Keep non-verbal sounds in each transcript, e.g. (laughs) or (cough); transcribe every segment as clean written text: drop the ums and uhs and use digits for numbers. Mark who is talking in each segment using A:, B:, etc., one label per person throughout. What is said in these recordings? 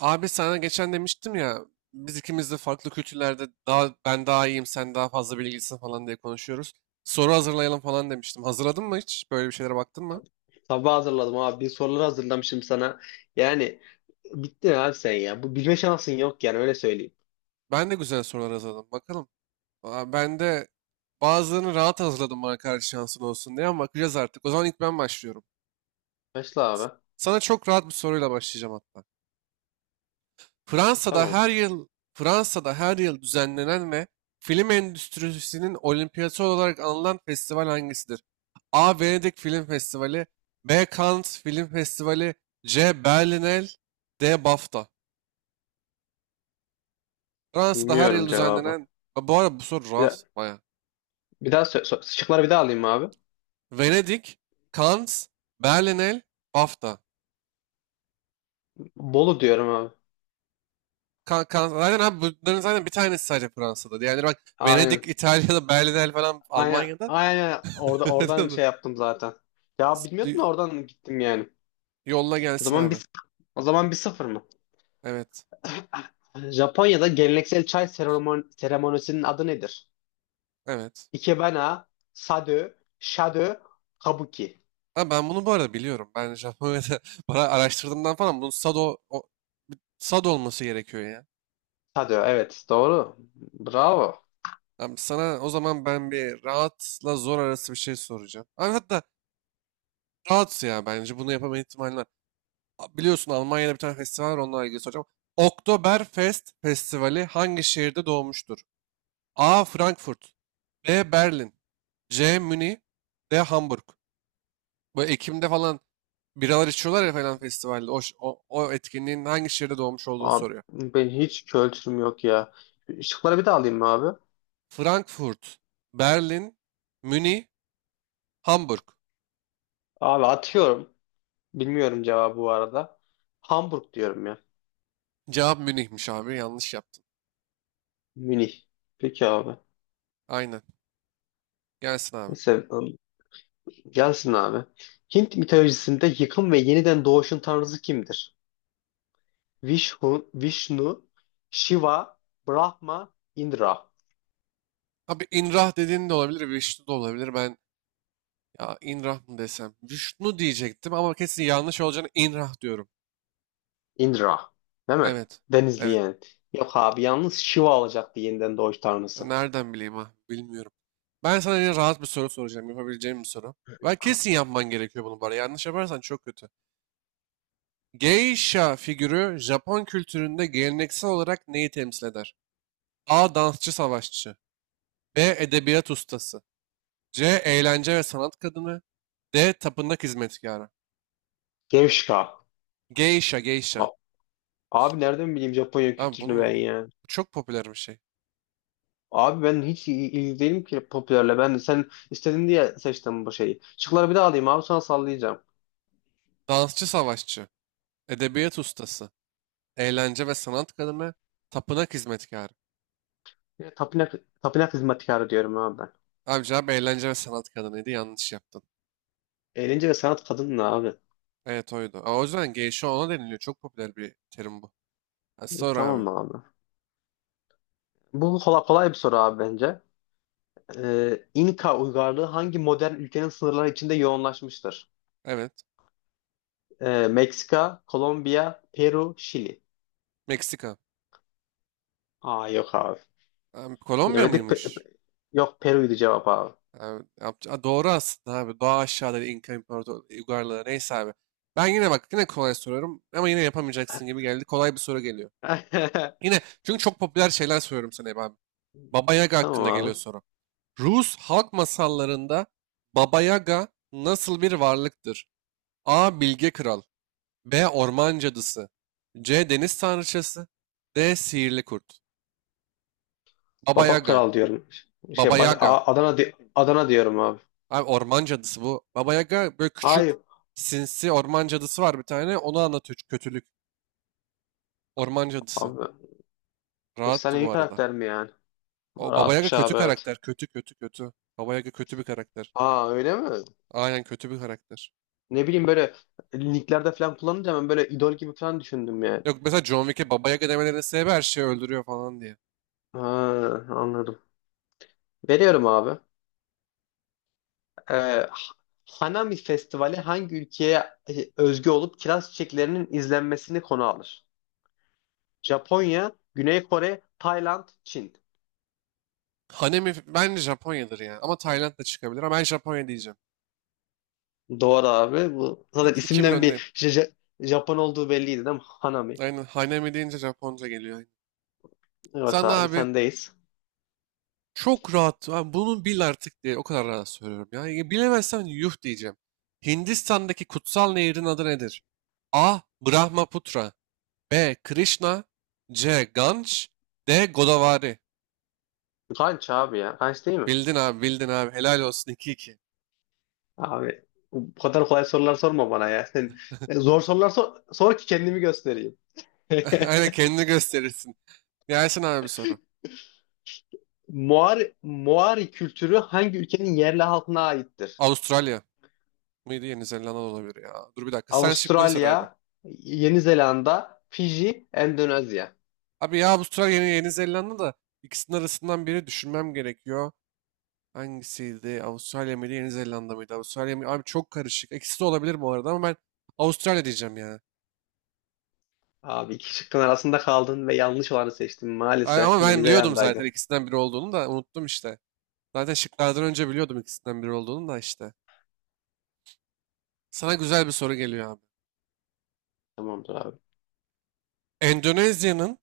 A: Abi sana geçen demiştim ya biz ikimiz de farklı kültürlerde daha ben daha iyiyim sen daha fazla bilgilisin falan diye konuşuyoruz. Soru hazırlayalım falan demiştim. Hazırladın mı hiç? Böyle bir şeylere baktın mı?
B: Sabah hazırladım abi. Bir sorular hazırlamışım sana. Yani bittin abi sen ya. Bu bilme şansın yok yani öyle söyleyeyim.
A: Ben de güzel sorular hazırladım. Bakalım. Ben de bazılarını rahat hazırladım bana karşı şansın olsun diye ama bakacağız artık. O zaman ilk ben başlıyorum.
B: Başla
A: S-
B: abi.
A: Sana çok rahat bir soruyla başlayacağım hatta. Fransa'da
B: Tamam.
A: her yıl Fransa'da her yıl düzenlenen ve film endüstrisinin olimpiyatı olarak anılan festival hangisidir? A. Venedik Film Festivali. B. Cannes Film Festivali. C. Berlinale. D. BAFTA. Fransa'da her
B: Bilmiyorum
A: yıl
B: cevabı.
A: düzenlenen. Ha, bu arada bu soru
B: Bir, daha-
A: rahat baya.
B: bir daha şıkları bir daha alayım abi.
A: Venedik, Cannes, Berlinale, BAFTA.
B: Bolu diyorum abi.
A: Zaten abi bunların zaten bir tanesi sadece Fransa'da. Yani bak Venedik,
B: Aynen.
A: İtalya'da, Berlinale falan
B: Aynen.
A: Almanya'da.
B: Aynen. Oradan şey yaptım zaten. Ya bilmiyordum
A: (laughs)
B: da oradan gittim yani.
A: Yolla
B: O
A: gelsin
B: zaman
A: abi.
B: bir o zaman 1-0 mı?
A: Evet.
B: (laughs) Japonya'da geleneksel çay seremonisinin adı nedir?
A: Evet.
B: Ikebana, Sado, Shado, Kabuki.
A: Ha, ben bunu bu arada biliyorum. Ben Japonya'da (laughs) para araştırdığımdan falan bunun Sado olması gerekiyor ya.
B: Hadi evet doğru. Bravo.
A: Abi sana o zaman ben bir rahatla zor arası bir şey soracağım. Abi hatta rahat ya bence bunu yapama ihtimali var. Biliyorsun Almanya'da bir tane festival var onunla ilgili soracağım. Oktoberfest Festivali hangi şehirde doğmuştur? A. Frankfurt. B. Berlin. C. Münih. D. Hamburg. Bu Ekim'de falan biralar içiyorlar ya falan festivalde. O etkinliğin hangi şehirde doğmuş olduğunu
B: Abi,
A: soruyor.
B: ben hiç kültürüm yok ya. Şıkları bir daha alayım mı abi?
A: Frankfurt, Berlin, Münih, Hamburg.
B: Abi atıyorum. Bilmiyorum cevabı bu arada. Hamburg diyorum ya.
A: Cevap Münih'miş abi. Yanlış yaptın.
B: Münih. Peki abi.
A: Aynen. Gelsin abi.
B: Neyse gelsin abi. Hint mitolojisinde yıkım ve yeniden doğuşun tanrısı kimdir? Vishnu, Shiva, Brahma, Indra.
A: Abi İnrah dediğin de olabilir, Vişnu da olabilir. Ben ya İnrah mı desem? Vişnu diyecektim ama kesin yanlış olacağını İnrah diyorum.
B: Indra. Değil mi?
A: Evet.
B: Denizli
A: Evet.
B: yani. Yok abi yalnız Shiva olacaktı yeniden doğuş tanrısı.
A: Nereden bileyim ha? Bilmiyorum. Ben sana yine rahat bir soru soracağım. Yapabileceğim bir soru. Ben kesin yapman gerekiyor bunu bari. Yanlış yaparsan çok kötü. Geisha figürü Japon kültüründe geleneksel olarak neyi temsil eder? A. Dansçı savaşçı. B. Edebiyat ustası. C. Eğlence ve sanat kadını. D. Tapınak hizmetkarı.
B: Gevşka.
A: Geisha.
B: Abi nereden bileyim Japonya
A: Lan
B: kültürünü ben
A: bunu
B: ya?
A: çok popüler bir şey.
B: Abi ben hiç ilgili değilim ki popülerle. Ben de sen istedin diye seçtim bu şeyi. Şıkları bir daha alayım abi sonra sallayacağım.
A: Dansçı savaşçı. Edebiyat ustası. Eğlence ve sanat kadını. Tapınak hizmetkarı.
B: Ya, tapınak hizmetkarı diyorum abi ben.
A: Abi cevap eğlence ve sanat kadınıydı. Yanlış yaptın.
B: Eğlence ve sanat kadın ne abi?
A: Evet oydu. O yüzden geisha ona deniliyor. Çok popüler bir terim bu. Ha, sor
B: Tamam
A: abi.
B: mı abi? Bu kolay bir soru abi bence. İnka uygarlığı hangi modern ülkenin sınırları içinde yoğunlaşmıştır?
A: Evet.
B: Meksika, Kolombiya, Peru, Şili.
A: Meksika.
B: Aa yok abi.
A: Kolombiya
B: Yemedi. Pe-
A: mıymış?
B: pe- yok Peru'ydu cevap abi.
A: Ha, doğru aslında abi. Doğa aşağıda İnka İmparator uygarlığı neyse abi. Ben yine bak yine kolay soruyorum ama yine yapamayacaksın gibi geldi. Kolay bir soru geliyor.
B: (laughs)
A: Yine çünkü çok popüler şeyler soruyorum sana hep abi. Baba Yaga
B: Tamam
A: hakkında geliyor
B: abi.
A: soru. Rus halk masallarında Baba Yaga nasıl bir varlıktır? A. Bilge Kral. B. Orman Cadısı. C. Deniz Tanrıçası. D. Sihirli Kurt. Baba
B: Baba
A: Yaga
B: Kral diyorum.
A: Baba
B: Şey
A: Yaga
B: Adana diyorum abi.
A: Abi orman cadısı bu. Baba Yaga böyle küçük
B: Hayır
A: sinsi orman cadısı var bir tane. Onu anlatıyor çünkü kötülük. Orman cadısı.
B: abi.
A: Rahattı
B: Efsanevi
A: bu arada.
B: karakter mi yani?
A: O Baba Yaga
B: Rahatmış
A: kötü
B: abi evet.
A: karakter. Kötü kötü kötü. Baba Yaga kötü bir karakter.
B: Aa öyle mi?
A: Aynen kötü bir karakter.
B: Ne bileyim böyle linklerde falan kullanınca ben böyle idol gibi falan düşündüm yani.
A: Yok mesela John Wick'e Baba Yaga demelerinin sebebi her şeyi öldürüyor falan diye.
B: Ha, anladım. Veriyorum abi. Ee, Hanami Festivali hangi ülkeye özgü olup kiraz çiçeklerinin izlenmesini konu alır? Japonya, Güney Kore, Tayland, Çin.
A: Bence Japonya'dır ya. Ama Tayland da çıkabilir ama ben Japonya diyeceğim.
B: Doğru abi. Bu zaten
A: İki bir
B: isimden
A: öndeyim.
B: bir Japon olduğu belliydi değil mi? Hanami.
A: Aynen Hanemi deyince Japonca geliyor.
B: Evet
A: Sen
B: abi
A: abi
B: sendeyiz.
A: çok rahat. Ha, bunun bil artık diye o kadar rahat söylüyorum. Ya bilemezsen yuh diyeceğim. Hindistan'daki kutsal nehrin adı nedir? A. Brahmaputra. B. Krishna. C. Ganj. D. Godavari.
B: Kanç abi ya. Kanç değil mi?
A: Bildin abi bildin abi. Helal olsun 2-2.
B: Abi bu kadar kolay sorular sorma bana ya. Sen zor sorular sor ki kendimi göstereyim.
A: (laughs) Aynen
B: (laughs)
A: kendini gösterirsin. Gelsin abi bir soru.
B: Moari kültürü hangi ülkenin yerli halkına aittir?
A: Avustralya mıydı? Yeni Zelanda da olabilir ya. Dur bir dakika. Sen şıkları sor abi.
B: Avustralya, Yeni Zelanda, Fiji, Endonezya.
A: Abi ya Avustralya Yeni Zelanda da ikisinin arasından biri düşünmem gerekiyor. Hangisiydi? Avustralya mıydı? Yeni Zelanda mıydı? Avustralya mı? Abi çok karışık. İkisi de olabilir bu arada ama ben Avustralya diyeceğim ya.
B: Abi iki şıkkın arasında kaldın ve yanlış olanı seçtin. Maalesef
A: Ama
B: Yeni
A: ben biliyordum zaten
B: Zelanda'ydı.
A: ikisinden biri olduğunu da unuttum işte. Zaten şıklardan önce biliyordum ikisinden biri olduğunu da işte. Sana güzel bir soru geliyor abi.
B: Tamamdır abi.
A: Endonezya'nın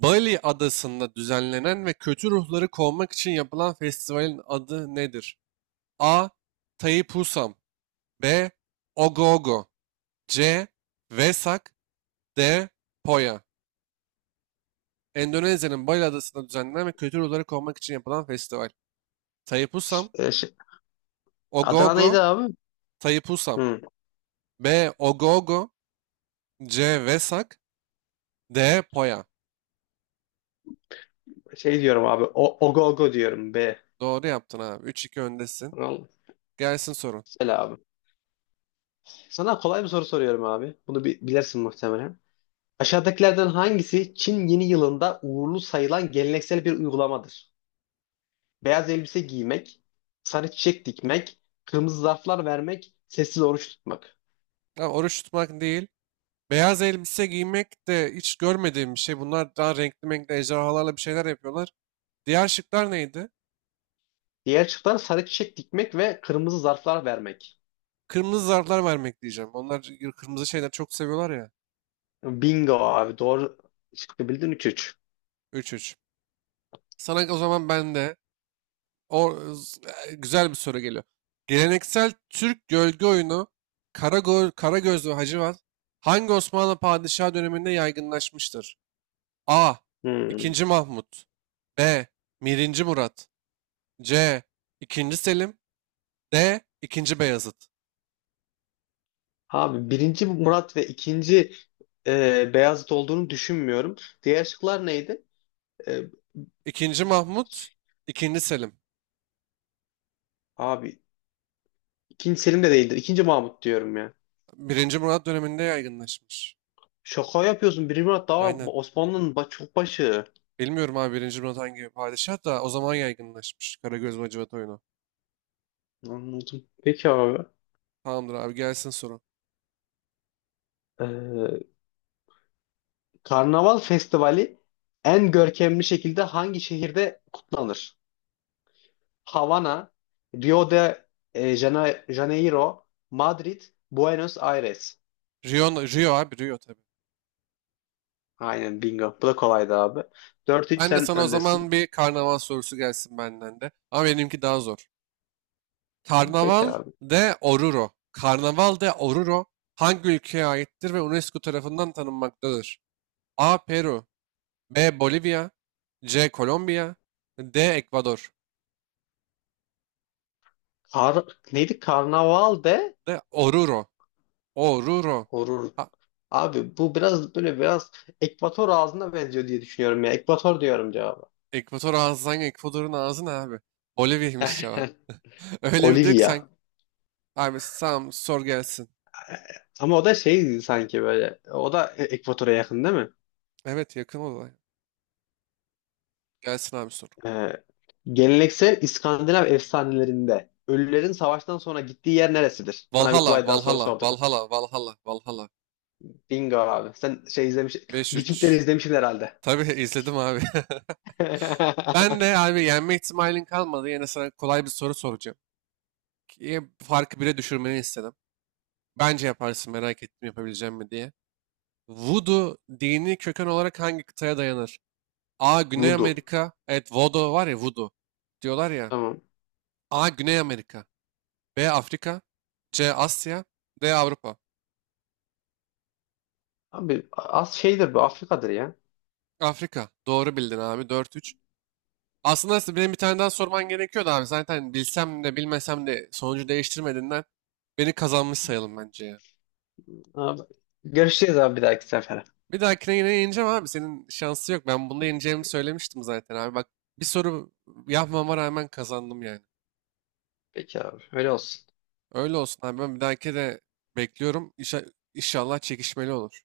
A: Bali adasında düzenlenen ve kötü ruhları kovmak için yapılan festivalin adı nedir? A. Tai Pusam. B. Ogogo. C. Vesak. D. Poya. Endonezya'nın Bali Adası'nda düzenlenen ve kültür olarak korumak için yapılan festival. Taipusam,
B: E, Adana neydi
A: Ogogo,
B: abi?
A: Taipusam.
B: Hı.
A: B. Ogogo. C. Vesak. D. Poya.
B: Şey diyorum abi. O, ogo ogo diyorum B.
A: Doğru yaptın abi. Üç iki öndesin.
B: Tamam.
A: Gelsin sorun.
B: Güzel abi. Sana kolay bir soru soruyorum abi. Bunu bilirsin muhtemelen. Aşağıdakilerden hangisi Çin yeni yılında uğurlu sayılan geleneksel bir uygulamadır? Beyaz elbise giymek, sarı çiçek dikmek, kırmızı zarflar vermek, sessiz oruç tutmak.
A: Ya oruç tutmak değil. Beyaz elbise giymek de hiç görmediğim bir şey. Bunlar daha renkli renkli ejderhalarla bir şeyler yapıyorlar. Diğer şıklar neydi?
B: Diğer şıklar sarı çiçek dikmek ve kırmızı zarflar vermek.
A: Kırmızı zarflar vermek diyeceğim. Onlar kırmızı şeyler çok seviyorlar ya.
B: Bingo abi. Doğru şıkkı bildin 3-3.
A: Üç üç. Sana o zaman ben de O güzel bir soru geliyor. Geleneksel Türk gölge oyunu Karagöz ve Hacivat hangi Osmanlı padişahı döneminde yaygınlaşmıştır? A. 2. Mahmut. B. Birinci Murat. C. 2. Selim. D. 2. Beyazıt.
B: Abi birinci Murat ve ikinci Beyazıt olduğunu düşünmüyorum. Diğer şıklar neydi? E,
A: 2. Mahmut. 2. Selim.
B: abi ikinci Selim de değildir. İkinci Mahmut diyorum ya.
A: Birinci Murat döneminde yaygınlaşmış.
B: Şaka yapıyorsun. Birinci Murat daha
A: Aynen.
B: Osmanlı'nın çok başı.
A: Bilmiyorum abi Birinci Murat hangi padişah da o zaman yaygınlaşmış Karagöz ve Hacivat oyunu.
B: Anladım. Peki abi.
A: Tamamdır abi gelsin soru.
B: E, Karnaval Festivali en görkemli şekilde hangi şehirde kutlanır? Havana, Rio de Janeiro, Madrid, Buenos Aires.
A: Rio tabii.
B: Aynen bingo. Bu da kolaydı abi. 4-3
A: Ben de
B: sen
A: sana o
B: öndesin.
A: zaman bir karnaval sorusu gelsin benden de. Ama benimki daha zor.
B: Peki
A: Karnaval
B: abi.
A: Karnaval de Oruro hangi ülkeye aittir ve UNESCO tarafından tanınmaktadır? A. Peru. B. Bolivya. C. Kolombiya. D. Ekvador.
B: Neydi? Karnaval de
A: D. Oruro.
B: horur.
A: Ha,
B: Abi bu biraz böyle biraz Ekvator ağzına benziyor diye düşünüyorum ya. Ekvator diyorum cevabı.
A: Ekvator ağzı hangi? Ekvador'un ağzı ne abi? Bolivya'ymış cevap.
B: (laughs)
A: (laughs) Öyle bir diyor ki sen...
B: Olivia.
A: Abi tamam sor gelsin.
B: Ama o da şey sanki böyle. O da Ekvator'a yakın değil mi?
A: Evet yakın olay. Gelsin abi sor.
B: Ee, geleneksel İskandinav efsanelerinde ölülerin savaştan sonra gittiği yer neresidir? Sana bir kolay daha soru sorduk.
A: Valhalla.
B: Bingo abi. Sen şey
A: Beş
B: Vikingleri
A: üç.
B: izlemişsin herhalde.
A: Tabii izledim abi. (laughs) Ben de
B: (laughs)
A: abi yenme ihtimalin kalmadı. Yine sana kolay bir soru soracağım. Ki farkı bire düşürmeni istedim. Bence yaparsın merak ettim yapabileceğim mi diye. Voodoo dini köken olarak hangi kıtaya dayanır? A. Güney
B: Voodoo.
A: Amerika. Evet Voodoo var ya Voodoo. Diyorlar ya.
B: Tamam.
A: A. Güney Amerika. B. Afrika. C. Asya. D. Avrupa.
B: Abi az şeydir bu Afrika'dır ya.
A: Afrika. Doğru bildin abi. Dört üç. Aslında benim bir tane daha sorman gerekiyordu abi. Zaten bilsem de bilmesem de sonucu değiştirmediğinden beni kazanmış sayalım bence ya.
B: Abi, görüşeceğiz abi bir dahaki sefere.
A: Bir dahakine yine yeneceğim abi. Senin şansı yok. Ben bunda yeneceğimi söylemiştim zaten abi. Bak bir soru yapmama rağmen kazandım yani.
B: Peki abi öyle olsun.
A: Öyle olsun abi. Ben bir dahaki de bekliyorum. İnşallah çekişmeli olur.